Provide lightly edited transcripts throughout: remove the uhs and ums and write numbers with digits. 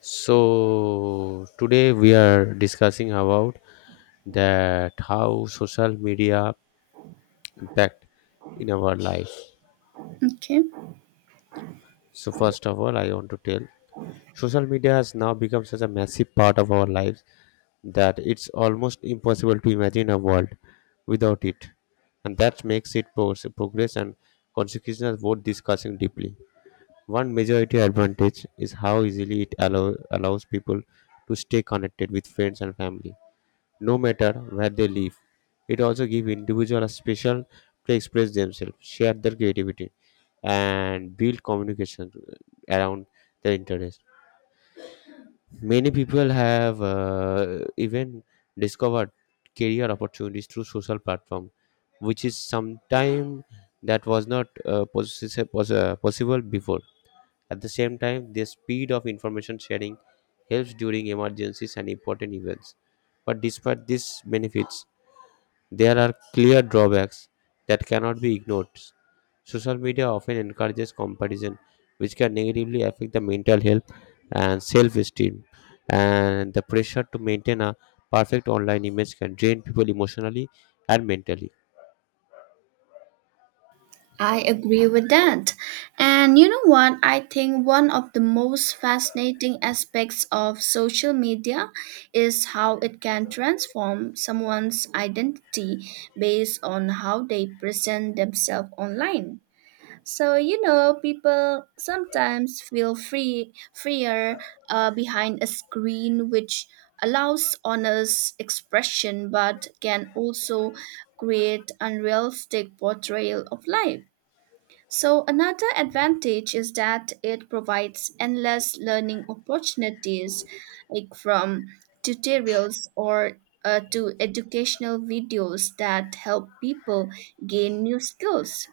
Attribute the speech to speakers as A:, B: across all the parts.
A: So today we are discussing about that how social media impact in our life.
B: Okay,
A: So first of all, I want to tell social media has now become such a massive part of our lives that it's almost impossible to imagine a world without it, and that makes it progress and consequences worth discussing deeply. One majority advantage is how easily it allows people to stay connected with friends and family no matter where they live. It also gives individuals a special to express themselves, share their creativity, and build communication around their interest. Many people have even discovered career opportunities through social platform, which is sometime that was not possible before. At the same time, the speed of information sharing helps during emergencies and important events. But despite these benefits, there are clear drawbacks that cannot be ignored. Social media often encourages comparison, which can negatively affect the mental health and self esteem. And the pressure to maintain a perfect online image can drain people emotionally and mentally.
B: I agree with that. And you know what? I think one of the most fascinating aspects of social media is how it can transform someone's identity based on how they present themselves online. So you know, people sometimes freer behind a screen, which allows honest expression, but can also create unrealistic portrayal of life. So another advantage is that it provides endless learning opportunities, like from tutorials or to educational videos that help people gain new skills,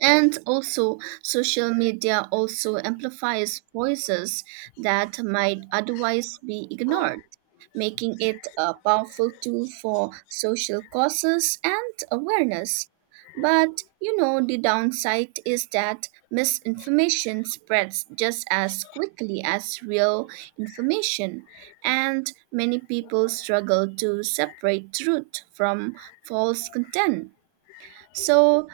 B: and also social media also amplifies voices that might otherwise be ignored, making it a powerful tool for social causes and awareness. But you know, the downside is that misinformation spreads just as quickly as real information, and many people struggle to separate truth from false content. So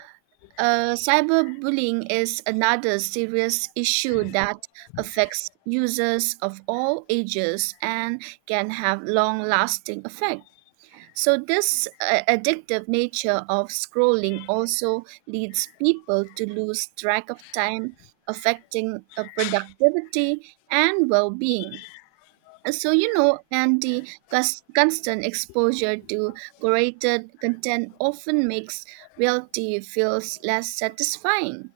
B: cyberbullying is another serious issue that affects users of all ages and can have long lasting effect. So this addictive nature of scrolling also leads people to lose track of time, affecting productivity and well-being. So, you know, and the constant exposure to curated content often makes reality feels less satisfying.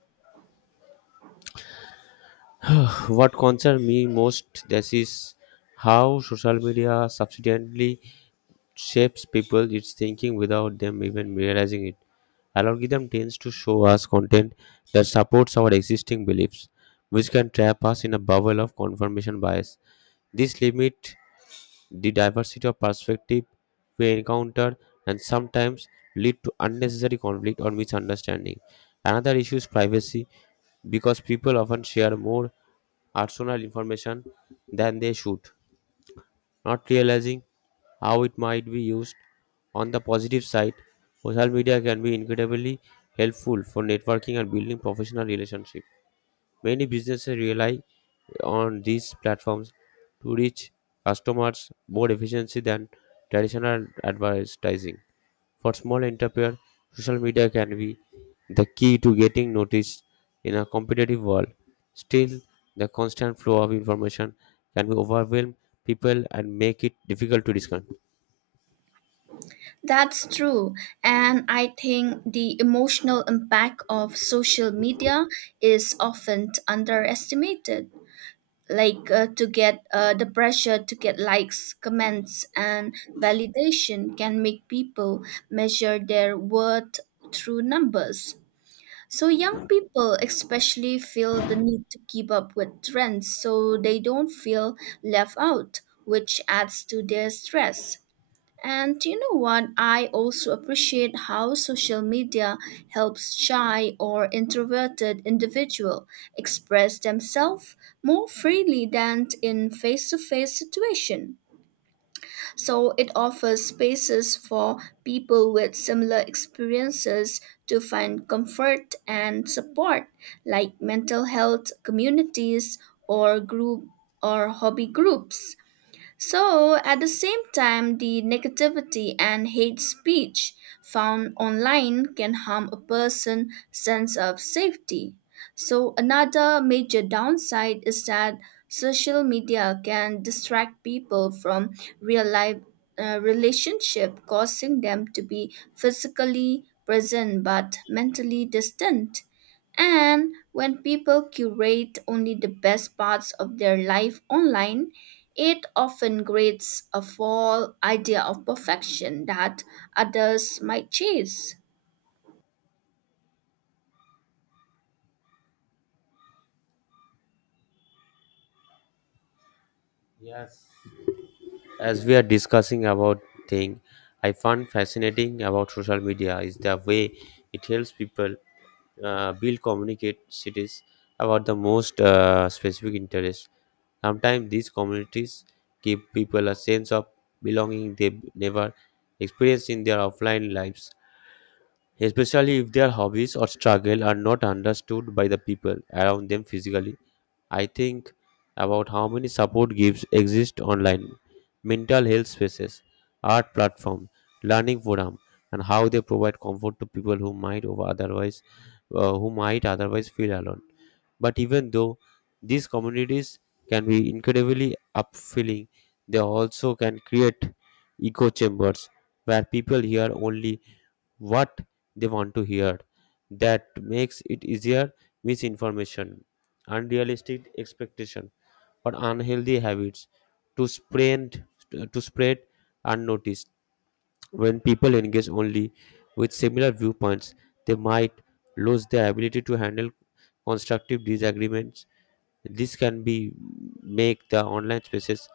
A: What concerns me most this is how social media subsequently shapes people its thinking without them even realizing it. Algorithm tends to show us content that supports our existing beliefs, which can trap us in a bubble of confirmation bias. This limits the diversity of perspective we encounter and sometimes lead to unnecessary conflict or misunderstanding. Another issue is privacy because people often share more personal information than they should, not realizing how it might be used. On the positive side, social media can be incredibly helpful for networking and building professional relationships. Many businesses rely on these platforms to reach customers more efficiently than traditional advertising. For small entrepreneurs, social media can be the key to getting noticed in a competitive world. Still, the constant flow of information can be overwhelm people and make it difficult to discern.
B: That's true. And I think the emotional impact of social media is often underestimated. Like to get the pressure to get likes, comments, and validation can make people measure their worth through numbers. So young people especially feel the need to keep up with trends so they don't feel left out, which adds to their stress. And you know what? I also appreciate how social media helps shy or introverted individual express themselves more freely than in face-to-face situation. So it offers spaces for people with similar experiences to find comfort and support, like mental health communities or group or hobby groups. So, at the same time, the negativity and hate speech found online can harm a person's sense of safety. So, another major downside is that social media can distract people from real life relationship, causing them to be physically present but mentally distant. And when people curate only the best parts of their life online, it often creates a false idea of perfection that others might chase.
A: Yes. As we are discussing about thing, I find fascinating about social media is the way it helps people build communicate cities about the most specific interest. Sometimes these communities give people a sense of belonging they never experienced in their offline lives, especially if their hobbies or struggle are not understood by the people around them physically. I think about how many support groups exist online, mental health spaces, art platform, learning forum, and how they provide comfort to people who might otherwise feel alone. But even though these communities can be incredibly upfilling, they also can create echo chambers where people hear only what they want to hear. That makes it easier misinformation, unrealistic expectation, or unhealthy habits to spread to spread unnoticed. When people engage only with similar viewpoints, they might lose their ability to handle constructive disagreements. This can be make the online spaces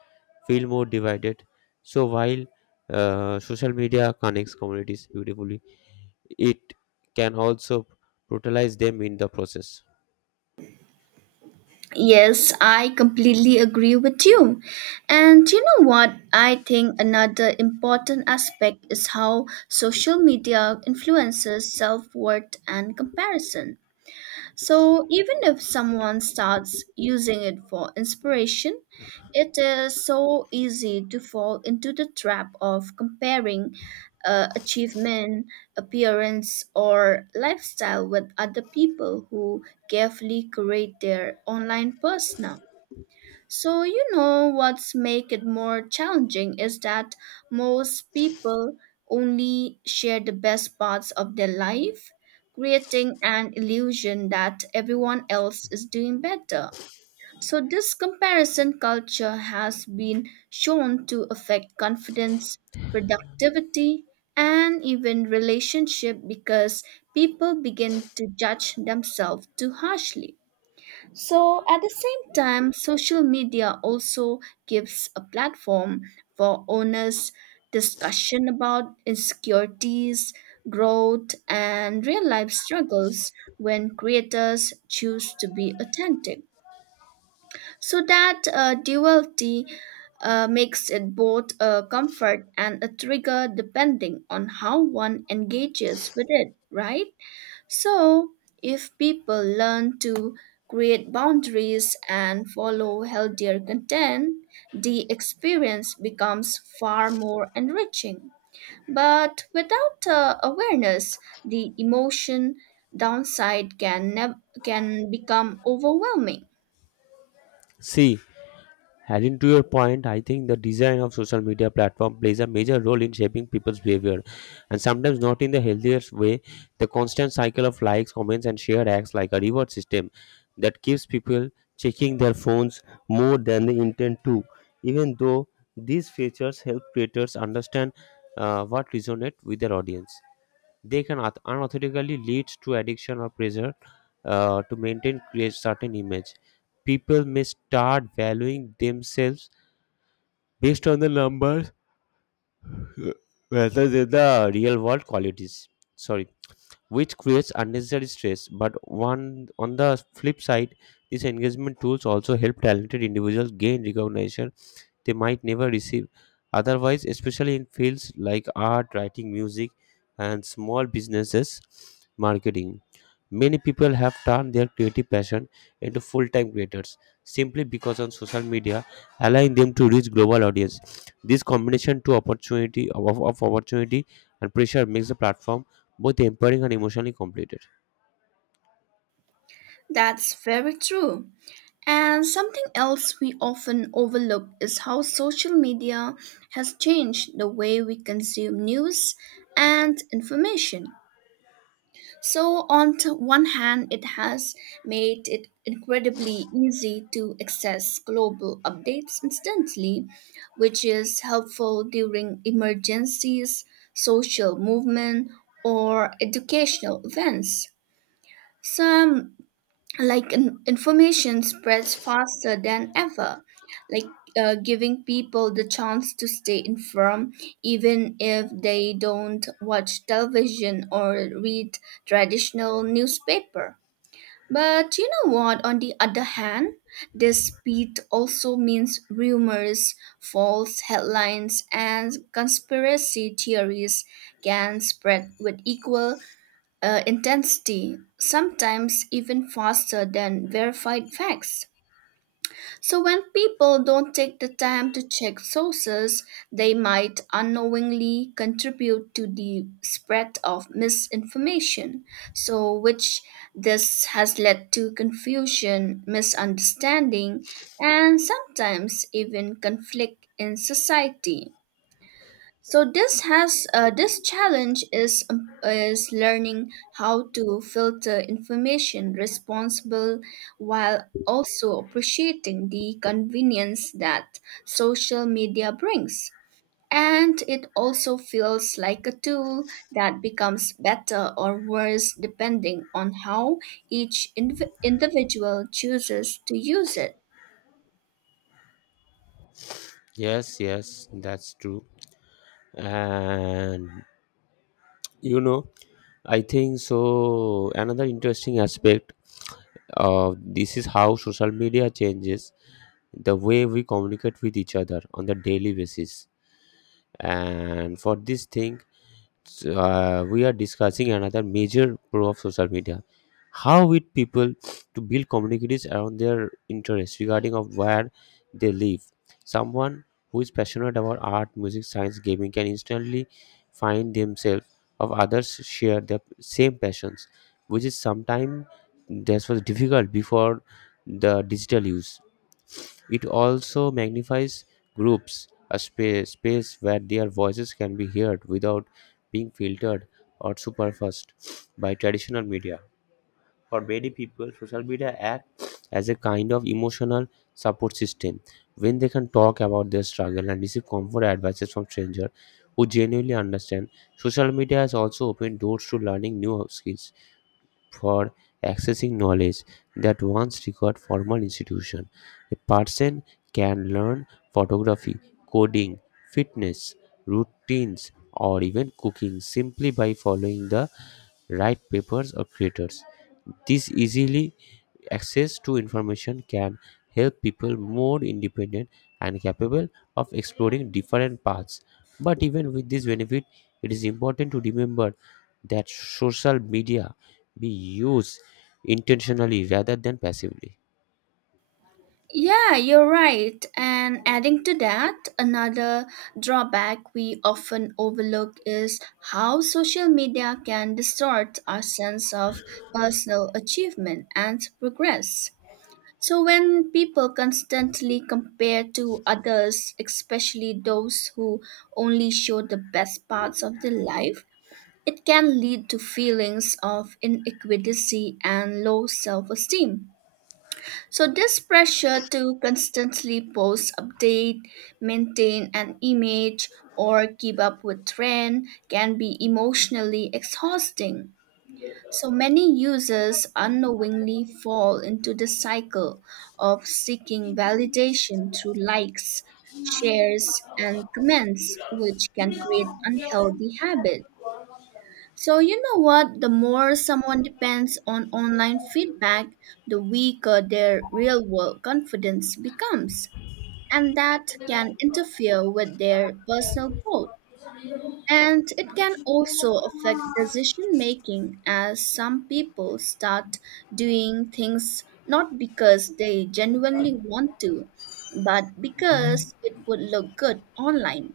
A: feel more divided. So while social media connects communities beautifully, it can also brutalize them in the process.
B: Yes, I completely agree with you. And you know what? I think another important aspect is how social media influences self worth and comparison. So even if someone starts using it for inspiration, it is so easy to fall into the trap of comparing achievement, appearance, or lifestyle with other people who carefully curate their online persona. So, you know, what's make it more challenging is that most people only share the best parts of their life, creating an illusion that everyone else is doing better. So, this comparison culture has been shown to affect confidence, productivity, and even relationship because people begin to judge themselves too harshly. So, at the same time, social media also gives a platform for honest discussion about insecurities, growth, and real life struggles when creators choose to be authentic. So, that duality makes it both a comfort and a trigger depending on how one engages with it, right? So, if people learn to create boundaries and follow healthier content, the experience becomes far more enriching. But without awareness, the emotion downside can become overwhelming.
A: See, adding to your point, I think the design of social media platform plays a major role in shaping people's behavior, and sometimes not in the healthiest way. The constant cycle of likes, comments, and share acts like a reward system that keeps people checking their phones more than they intend to, even though these features help creators understand what resonates with their audience. They can unethically leads to addiction or pressure to maintain create certain image. People may start valuing themselves based on the numbers rather than the real world qualities. Sorry, which creates unnecessary stress. But one on the flip side, these engagement tools also help talented individuals gain recognition they might never receive otherwise, especially in fields like art, writing, music, and small businesses marketing. Many people have turned their creative passion into full time creators simply because on social media allowing them to reach global audience. This combination to opportunity of opportunity and pressure makes the platform both empowering and emotionally completed.
B: That's very true. And something else we often overlook is how social media has changed the way we consume news and information. So, on one hand, it has made it incredibly easy to access global updates instantly, which is helpful during emergencies, social movement, or educational events. Some like information spreads faster than ever, like giving people the chance to stay informed even if they don't watch television or read traditional newspaper. But you know what, on the other hand, this speed also means rumors, false headlines, and conspiracy theories can spread with equal intensity, sometimes even faster than verified facts. So, when people don't take the time to check sources, they might unknowingly contribute to the spread of misinformation. So, which this has led to confusion, misunderstanding, and sometimes even conflict in society. So this has this challenge is learning how to filter information responsible, while also appreciating the convenience that social media brings. And it also feels like a tool that becomes better or worse depending on how each individual chooses to use it.
A: Yes, yes, that's true. And you know, I think so. Another interesting aspect of this is how social media changes the way we communicate with each other on the daily basis. And for this thing, so, we are discussing another major pro of social media, how with people to build communities around their interests regarding of where they live. Someone who is passionate about art music science gaming can instantly find themselves of others share their same passions, which is sometimes that was difficult before the digital use. It also magnifies groups, a space where their voices can be heard without being filtered or superfused by traditional media. For many people, social media act as a kind of emotional support system when they can talk about their struggle and receive comfort advices from strangers who genuinely understand. Social media has also opened doors to learning new skills for accessing knowledge that once required formal institution. A person can learn photography, coding, fitness, routines, or even cooking simply by following the right papers or creators. This easily access to information can help people more independent and capable of exploring different paths. But even with this benefit, it is important to remember that social media be used intentionally rather than passively.
B: Yeah, you're right. And adding to that, another drawback we often overlook is how social media can distort our sense of personal achievement and progress. So, when people constantly compare to others, especially those who only show the best parts of their life, it can lead to feelings of inequality and low self esteem. So this pressure to constantly post, update, maintain an image, or keep up with trend can be emotionally exhausting. So many users unknowingly fall into the cycle of seeking validation through likes, shares, and comments, which can create unhealthy habits. So, you know what? The more someone depends on online feedback, the weaker their real world confidence becomes. And that can interfere with their personal growth. And it can also affect decision making as some people start doing things not because they genuinely want to, but because it would look good online.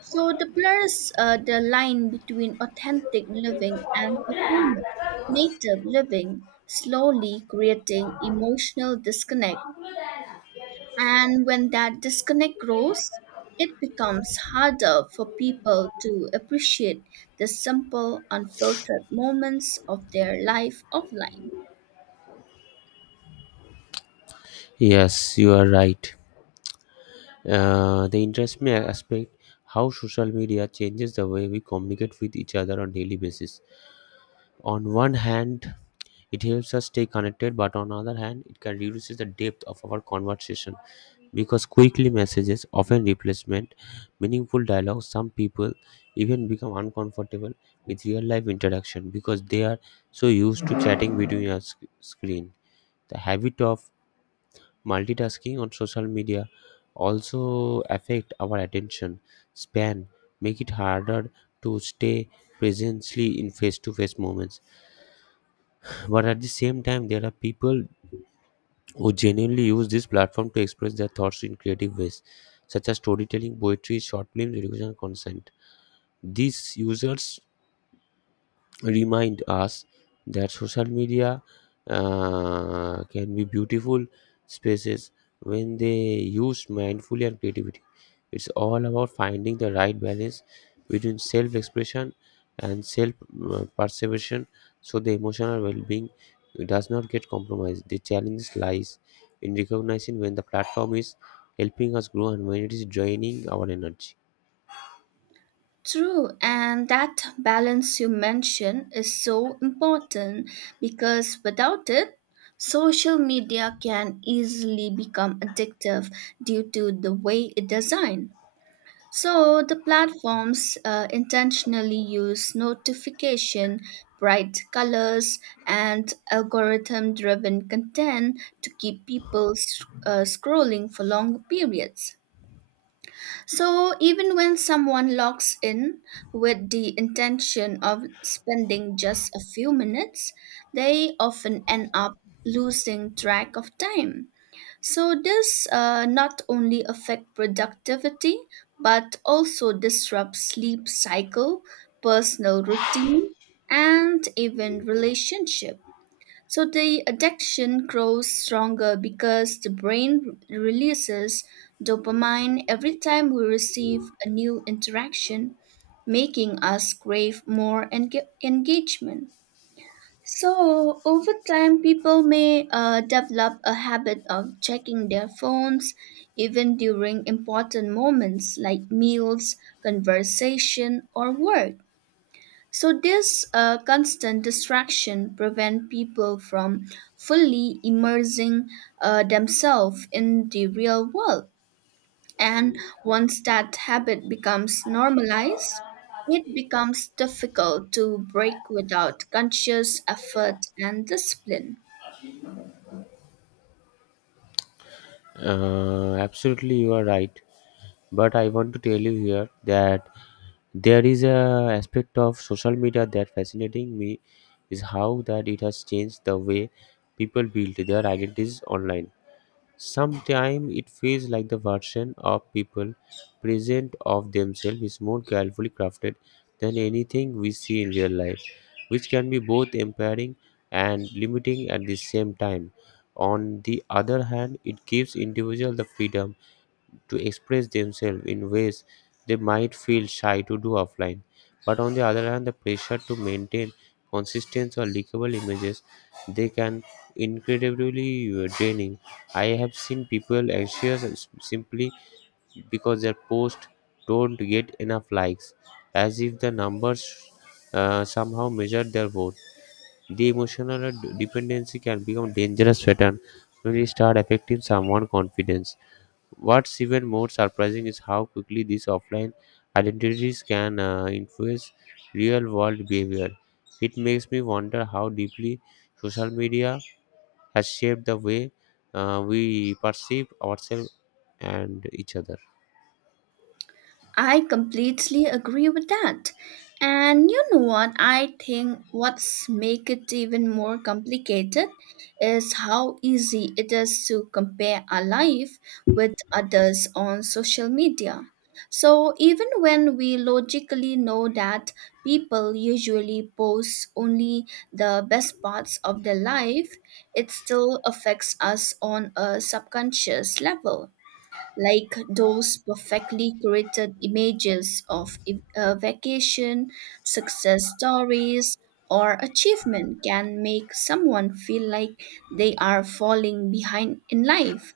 B: So the blurs the line between authentic living and performative living, slowly creating emotional disconnect. And when that disconnect grows, it becomes harder for people to appreciate the simple, unfiltered moments of their life offline.
A: Yes, you are right. The interesting aspect how social media changes the way we communicate with each other on daily basis. On one hand, it helps us stay connected, but on the other hand, it can reduce the depth of our conversation because quickly messages often replacement meaningful dialogue. Some people even become uncomfortable with real life interaction because they are so used to chatting between a screen. The habit of multitasking on social media also affect our attention span, make it harder to stay presently in face-to-face moments, but at the same time there are people who genuinely use this platform to express their thoughts in creative ways, such as storytelling, poetry, short films, education, and consent. These users remind us that social media can be beautiful spaces when they used mindfully and creativity. It's all about finding the right balance between self expression and self perseveration so the emotional well being does not get compromised. The challenge lies in recognizing when the platform is helping us grow and when it is draining our energy.
B: True, and that balance you mentioned is so important because without it, social media can easily become addictive due to the way it's designed. So the platforms intentionally use notification, bright colors, and algorithm-driven content to keep people scrolling for long periods. So, even when someone logs in with the intention of spending just a few minutes, they often end up losing track of time. So, this not only affect productivity but also disrupts sleep cycle, personal routine, and even relationship. So the addiction grows stronger because the brain releases dopamine every time we receive a new interaction, making us crave more engagement. So, over time, people may develop a habit of checking their phones even during important moments like meals, conversation, or work. So this constant distraction prevent people from fully immersing themselves in the real world. And once that habit becomes normalized, it becomes difficult to break without conscious effort and discipline.
A: Absolutely, you are right. But I want to tell you here that there is a aspect of social media that fascinating me is how that it has changed the way people build their identities online. Sometimes it feels like the version of people present of themselves is more carefully crafted than anything we see in real life, which can be both empowering and limiting at the same time. On the other hand, it gives individuals the freedom to express themselves in ways they might feel shy to do offline. But on the other hand, the pressure to maintain consistency or likable images they can incredibly draining. I have seen people anxious simply because their posts don't get enough likes, as if the numbers somehow measure their worth. The emotional dependency can become a dangerous pattern when it start affecting someone's confidence. What's even more surprising is how quickly these offline identities can influence real world behavior. It makes me wonder how deeply social media has shaped the way we perceive ourselves and each other.
B: I completely agree with that. And you know what? I think what's make it even more complicated is how easy it is to compare our life with others on social media. So even when we logically know that people usually post only the best parts of their life, it still affects us on a subconscious level, like those perfectly curated images of a vacation, success stories, or achievement can make someone feel like they are falling behind in life.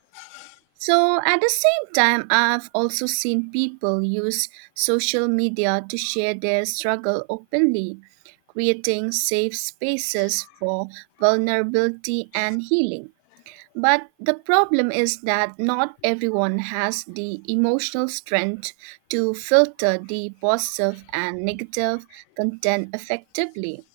B: So, at the same time, I've also seen people use social media to share their struggle openly, creating safe spaces for vulnerability and healing. But the problem is that not everyone has the emotional strength to filter the positive and negative content effectively.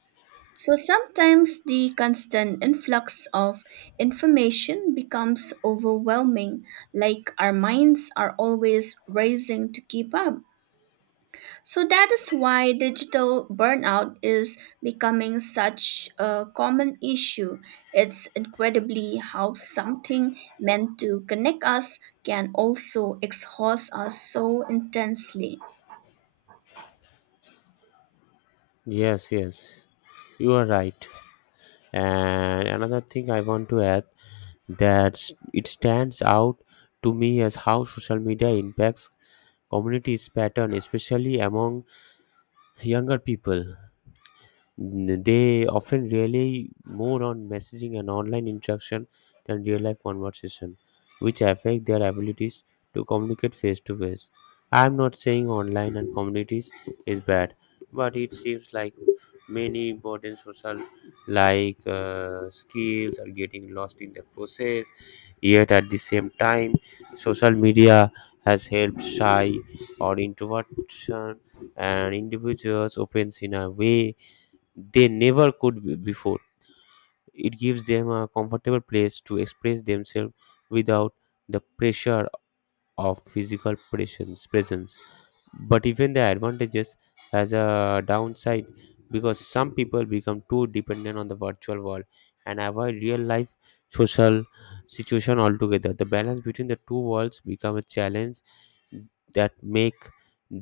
B: So sometimes the constant influx of information becomes overwhelming, like our minds are always racing to keep up. So that is why digital burnout is becoming such a common issue. It's incredibly how something meant to connect us can also exhaust us so intensely.
A: Yes, yes, you are right. And another thing I want to add that it stands out to me as how social media impacts communities pattern, especially among younger people. They often rely more on messaging and online interaction than real life conversation, which affect their abilities to communicate face to face. I am not saying online and communities is bad, but it seems like many important social like skills are getting lost in the process. Yet at the same time, social media has helped shy or introversion and individuals opens in a way they never could before. It gives them a comfortable place to express themselves without the pressure of physical presence. But even the advantages has a downside because some people become too dependent on the virtual world and avoid real life social situation altogether. The balance between the two worlds become a challenge that make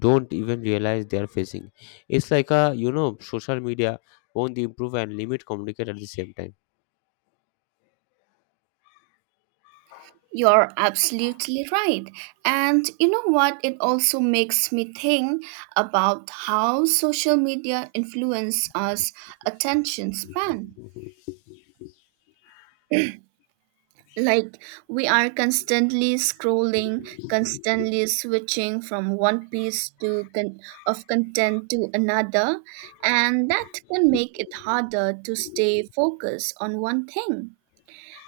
A: don't even realize they are facing. It's like a social media both improve and limit communicate at the same time.
B: You're absolutely right. And you know what? It also makes me think about how social media influence us attention span. Like we are constantly scrolling, constantly switching from one piece to con- of content to another, and that can make it harder to stay focused on one thing.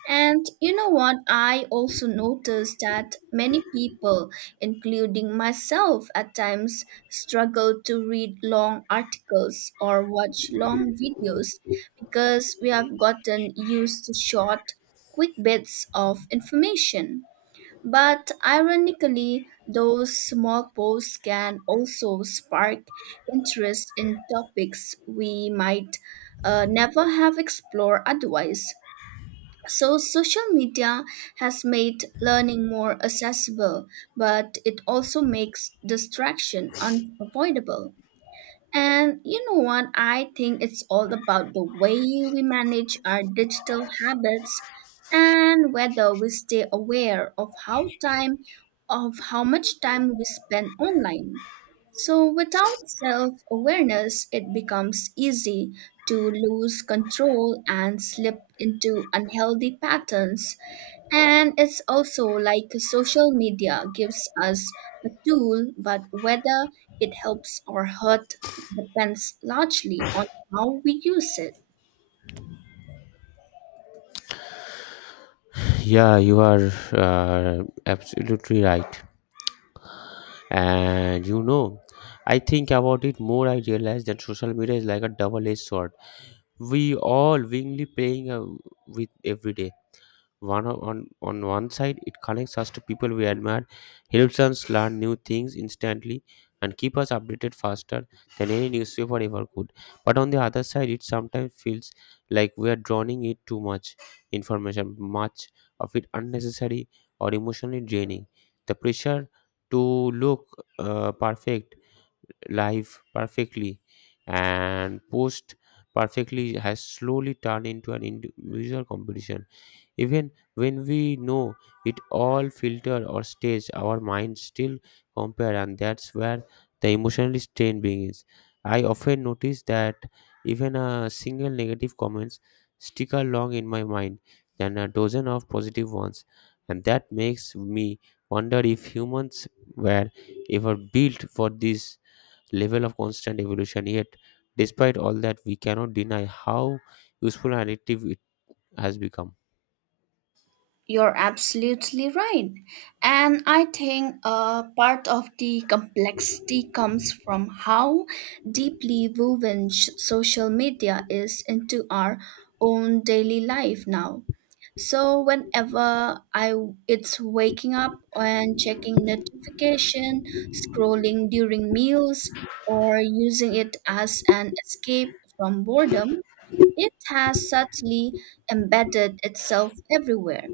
B: And you know what? I also noticed that many people, including myself at times, struggle to read long articles or watch long videos because we have gotten used to short, quick bits of information. But ironically, those small posts can also spark interest in topics we might never have explored otherwise. So, social media has made learning more accessible, but it also makes distraction unavoidable. And you know what? I think it's all about the way we manage our digital habits and whether we stay aware of how time of how much time we spend online. So without self-awareness, it becomes easy to lose control and slip into unhealthy patterns. And it's also like social media gives us a tool, but whether it helps or hurt depends largely on how we use it.
A: Yeah, you are absolutely right. And I think about it more. I realize that social media is like a double-edged sword. We all willingly playing with every day. One on one side, it connects us to people we admire, helps us learn new things instantly, and keep us updated faster than any newspaper ever could. But on the other side, it sometimes feels like we are drowning it too much information, much of it unnecessary or emotionally draining. The pressure to look perfect, live perfectly, and post perfectly has slowly turned into an individual competition even when we know it all filter or stage, our minds still compare, and that's where the emotional strain begins. I often notice that even a single negative comments stick along in my mind than a dozen of positive ones, and that makes me wonder if humans were ever built for this level of constant evolution. Yet, despite all that, we cannot deny how useful and addictive it has become.
B: You're absolutely right. And I think part of the complexity comes from how deeply woven social media is into our own daily life now. So whenever I it's waking up and checking notification, scrolling during meals or using it as an escape from boredom, it has subtly embedded itself everywhere.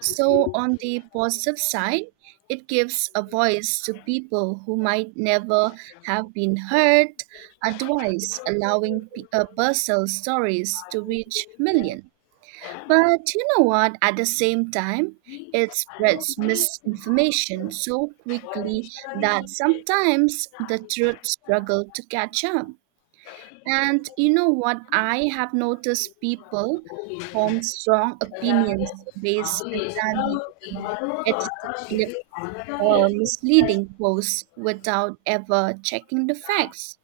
B: So, on the positive side, it gives a voice to people who might never have been heard otherwise, allowing personal stories to reach millions. But you know what? At the same time, it spreads misinformation so quickly that sometimes the truth struggle to catch up. And you know what? I have noticed people form strong opinions based entirely on edited clips or misleading posts without ever checking the facts.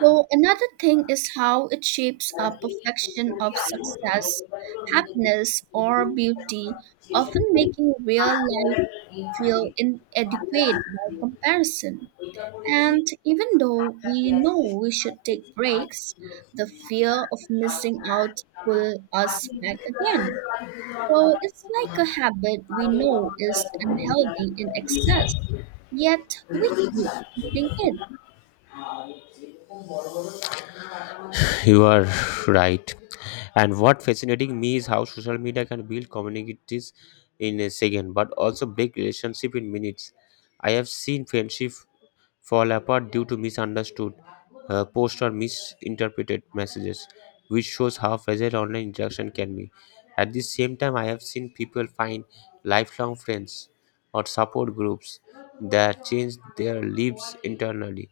B: So, another thing is how it shapes our perfection of success, happiness, or beauty, often making real life feel inadequate by comparison. And even though we know we should take breaks, the fear of missing out pull us back again. So it's like a habit we know is unhealthy in excess, yet we keep feeding it.
A: You are right. And what fascinating me is how social media can build communities in a second, but also break relationship in minutes. I have seen friendship fall apart due to misunderstood posts or misinterpreted messages, which shows how fragile online interaction can be. At the same time, I have seen people find lifelong friends or support groups that change their lives internally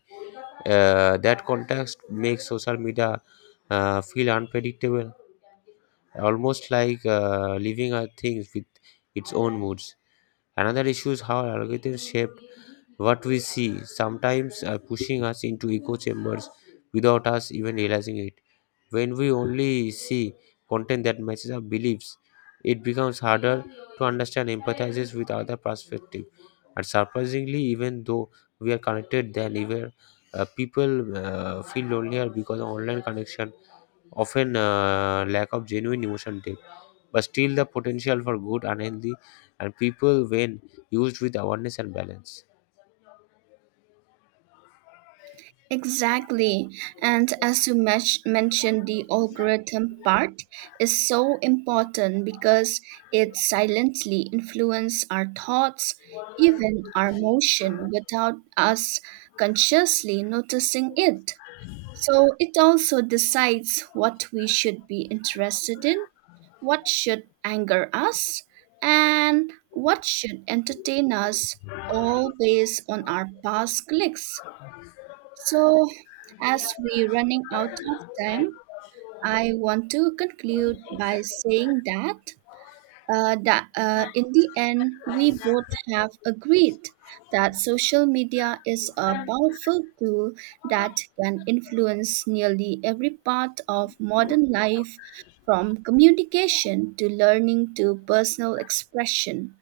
A: that context makes social media feel unpredictable, almost like living a thing with its own moods. Another issue is how algorithms shape what we see sometimes are pushing us into echo chambers without us even realizing it. When we only see content that matches our beliefs, it becomes harder to understand empathizes with other perspective. And surprisingly, even though we are connected than ever, people feel lonelier because of online connection often lack of genuine emotion depth but still the potential for good and healthy and people when used with awareness and balance.
B: Exactly. And as you mentioned, the algorithm part is so important because it silently influences our thoughts, even our motion, without us consciously noticing it. So it also decides what we should be interested in, what should anger us, and what should entertain us, all based on our past clicks. So, as we running out of time, I want to conclude by saying that that in the end, we both have agreed that social media is a powerful tool that can influence nearly every part of modern life, from communication to learning to personal expression.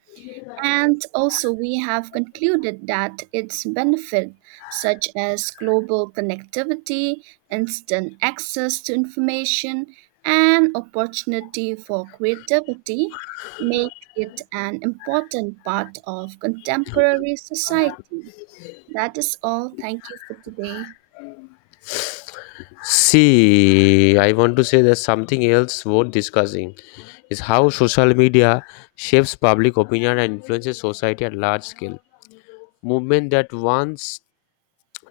B: And also, we have concluded that its benefits, such as global connectivity, instant access to information, and opportunity for creativity, make it an important part of contemporary society. That is all. Thank you for today.
A: See, I want to say that something else worth discussing is how social media shapes public opinion and influences society at large scale. Movement that once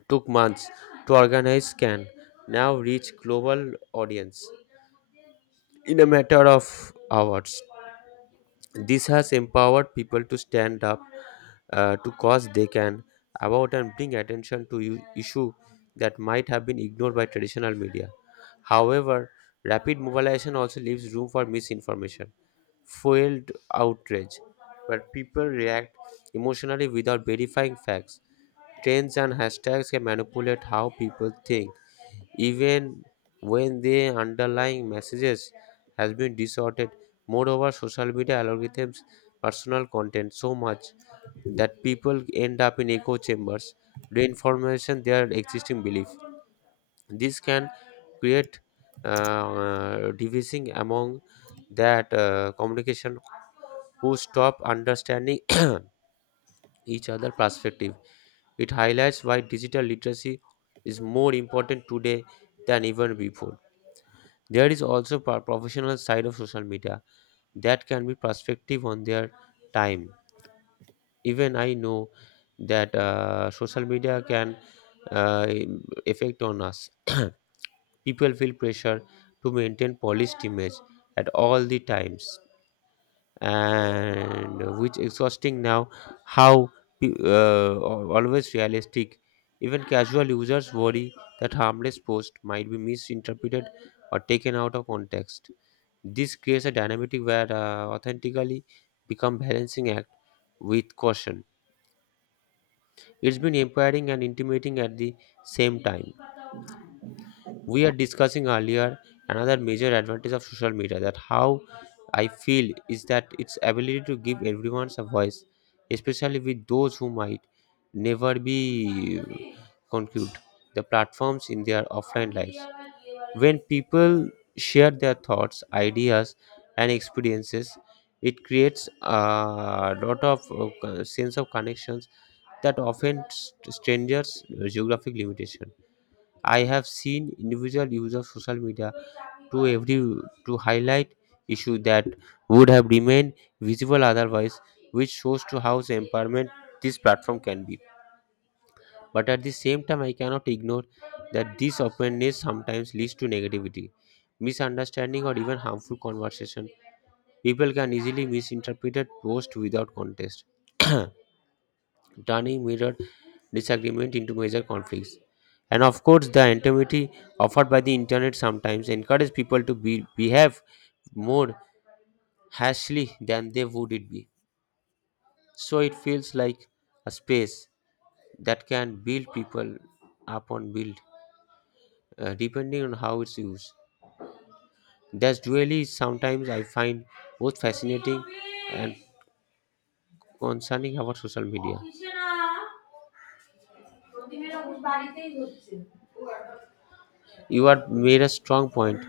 A: took months to organize can now reach global audience in a matter of hours. This has empowered people to stand up to cause they can about and bring attention to issue that might have been ignored by traditional media. However, rapid mobilization also leaves room for misinformation, fueled outrage, where people react emotionally without verifying facts. Trends and hashtags can manipulate how people think, even when the underlying messages has been distorted. Moreover, social media algorithms personal content so much that people end up in echo chambers reinforcing their existing belief. This can create division among that communication who stop understanding each other perspective. It highlights why digital literacy is more important today than even before. There is also a professional side of social media that can be perspective on their time. Even I know that social media can uh, affect on us. People feel pressure to maintain polished image at all the times, and which exhausting now. How always realistic. Even casual users worry that harmless post might be misinterpreted or taken out of context. This creates a dynamic where authentically become balancing act with caution. It's been empowering and intimidating at the same time. We are discussing earlier another major advantage of social media that how I feel is that its ability to give everyone a voice especially with those who might never be conclude the platforms in their offline lives when people share their thoughts ideas and experiences. It creates a lot of sense of connections that often strangers geographic limitation. I have seen individual use of social media to every to highlight issue that would have remained visible otherwise, which shows to how empowerment this platform can be. But at the same time, I cannot ignore that this openness sometimes leads to negativity, misunderstanding, or even harmful conversation. People can easily misinterpret posts without context. Turning mirrored disagreement into major conflicts. And of course, the anonymity offered by the internet sometimes encourages people to be, behave more harshly than they would it be. So it feels like a space that can build people upon build, depending on how it's used. That's really sometimes I find both fascinating and concerning about social media. You are made a strong point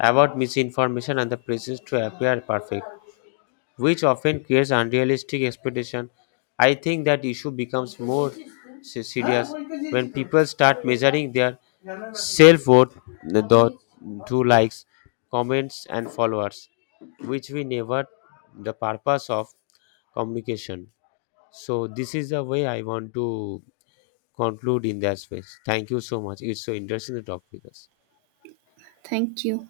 A: about misinformation and the pressures to appear perfect, which often creates unrealistic expectation. I think that issue becomes more serious when people start measuring their self worth through likes, comments, and followers, which we never the purpose of communication. So this is the way I want to conclude in that space. Thank you so much. It's so interesting to talk with us.
B: Thank you.